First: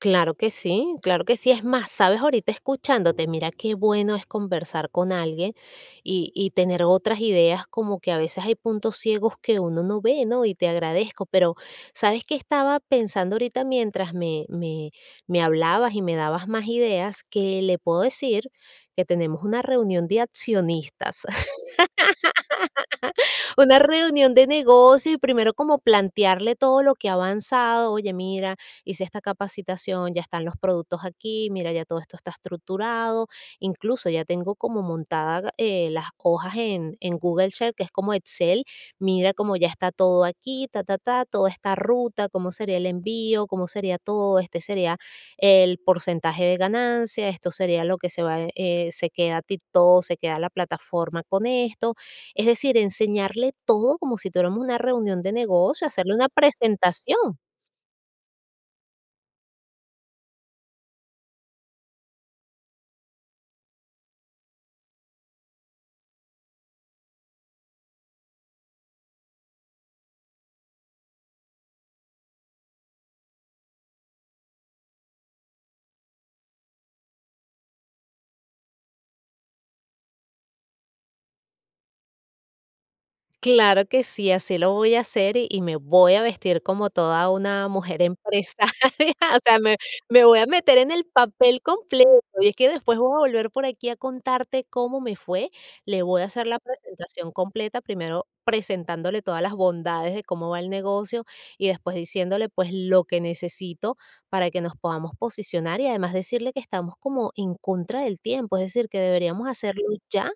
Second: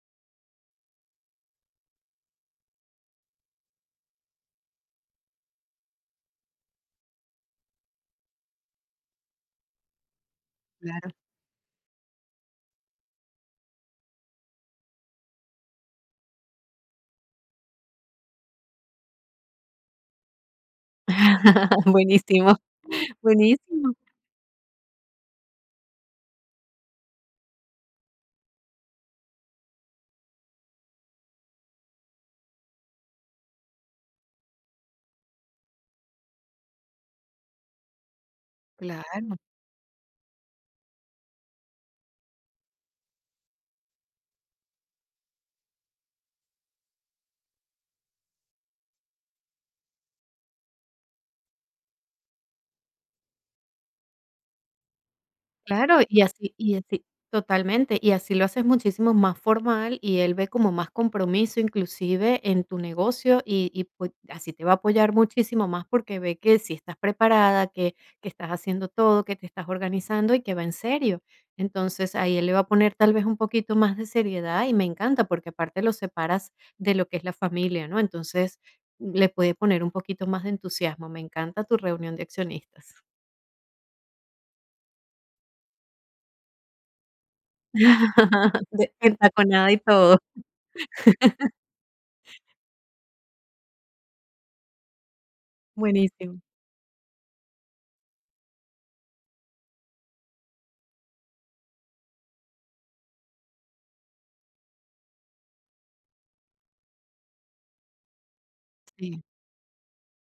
Claro que sí, claro que sí. Es más, ¿sabes? Ahorita escuchándote, mira qué bueno es conversar con alguien y y tener otras ideas. Como que a veces hay puntos ciegos que uno no ve, ¿no? Y te Claro. agradezco. Pero, ¿sabes qué estaba pensando ahorita mientras me me me hablabas y me dabas más ideas? Que le puedo decir que tenemos una reunión de accionistas. Buenísimo, Una buenísimo. reunión de negocio y primero como plantearle todo lo que ha avanzado. Oye, mira, hice esta capacitación, ya están los productos aquí, mira, ya todo esto está estructurado. Incluso, ya tengo como montada, eh, las hojas en en Google Sheets, que es como Excel. Mira Claro. como ya está todo aquí, ta, ta, ta, toda esta ruta, cómo sería el envío, cómo sería todo, este sería el porcentaje de ganancia, esto sería lo que se va, eh, se queda TikTok, se queda la plataforma con esto. Es decir, enseñarle todo como si tuviéramos una reunión de negocio, Claro, hacerle y una así y así presentación. totalmente, y así lo haces muchísimo más formal, y él ve como más compromiso, inclusive, en tu negocio, y y pue así te va a apoyar muchísimo más, porque ve que sí estás preparada, que que estás haciendo todo, que te estás organizando y que va en serio. Entonces ahí él le va a poner, tal vez, un poquito más de seriedad, y me encanta, porque aparte los separas de lo que es la familia, ¿no? Entonces, le puede poner un poquito más de entusiasmo. Me encanta tu reunión de accionistas. Claro que sí, así lo voy a hacer y y me voy a vestir como toda una mujer empresaria. De O sea, entaconada me y todo. me voy a meter en el papel completo, y es que después voy a volver por aquí a contarte cómo me fue. Le voy a Buenísimo. hacer la presentación completa, primero presentándole todas las bondades de cómo va el negocio y después diciéndole, pues, lo que necesito para que nos podamos posicionar, y además decirle que estamos como en contra del tiempo, es decir, que Sí. deberíamos hacerlo ya.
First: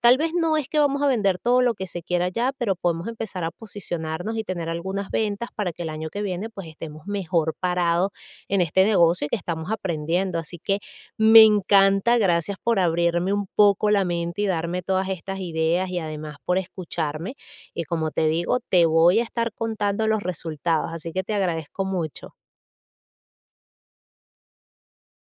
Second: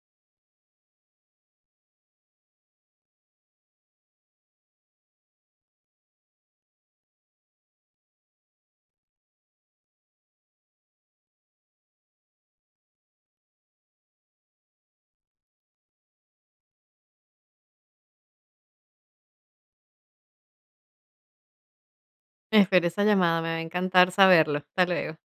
Tal vez no es que vamos a vender todo lo que se quiera ya, pero podemos empezar a posicionarnos y tener algunas ventas para que el año que viene, pues, estemos mejor parados en este negocio que estamos aprendiendo. Así que, me encanta. Gracias por abrirme un poco la mente y darme todas estas ideas y además por escucharme. Y como te digo, te voy a estar contando los resultados, así que te agradezco mucho. Espero esa llamada, me va a encantar saberlo. Hasta luego.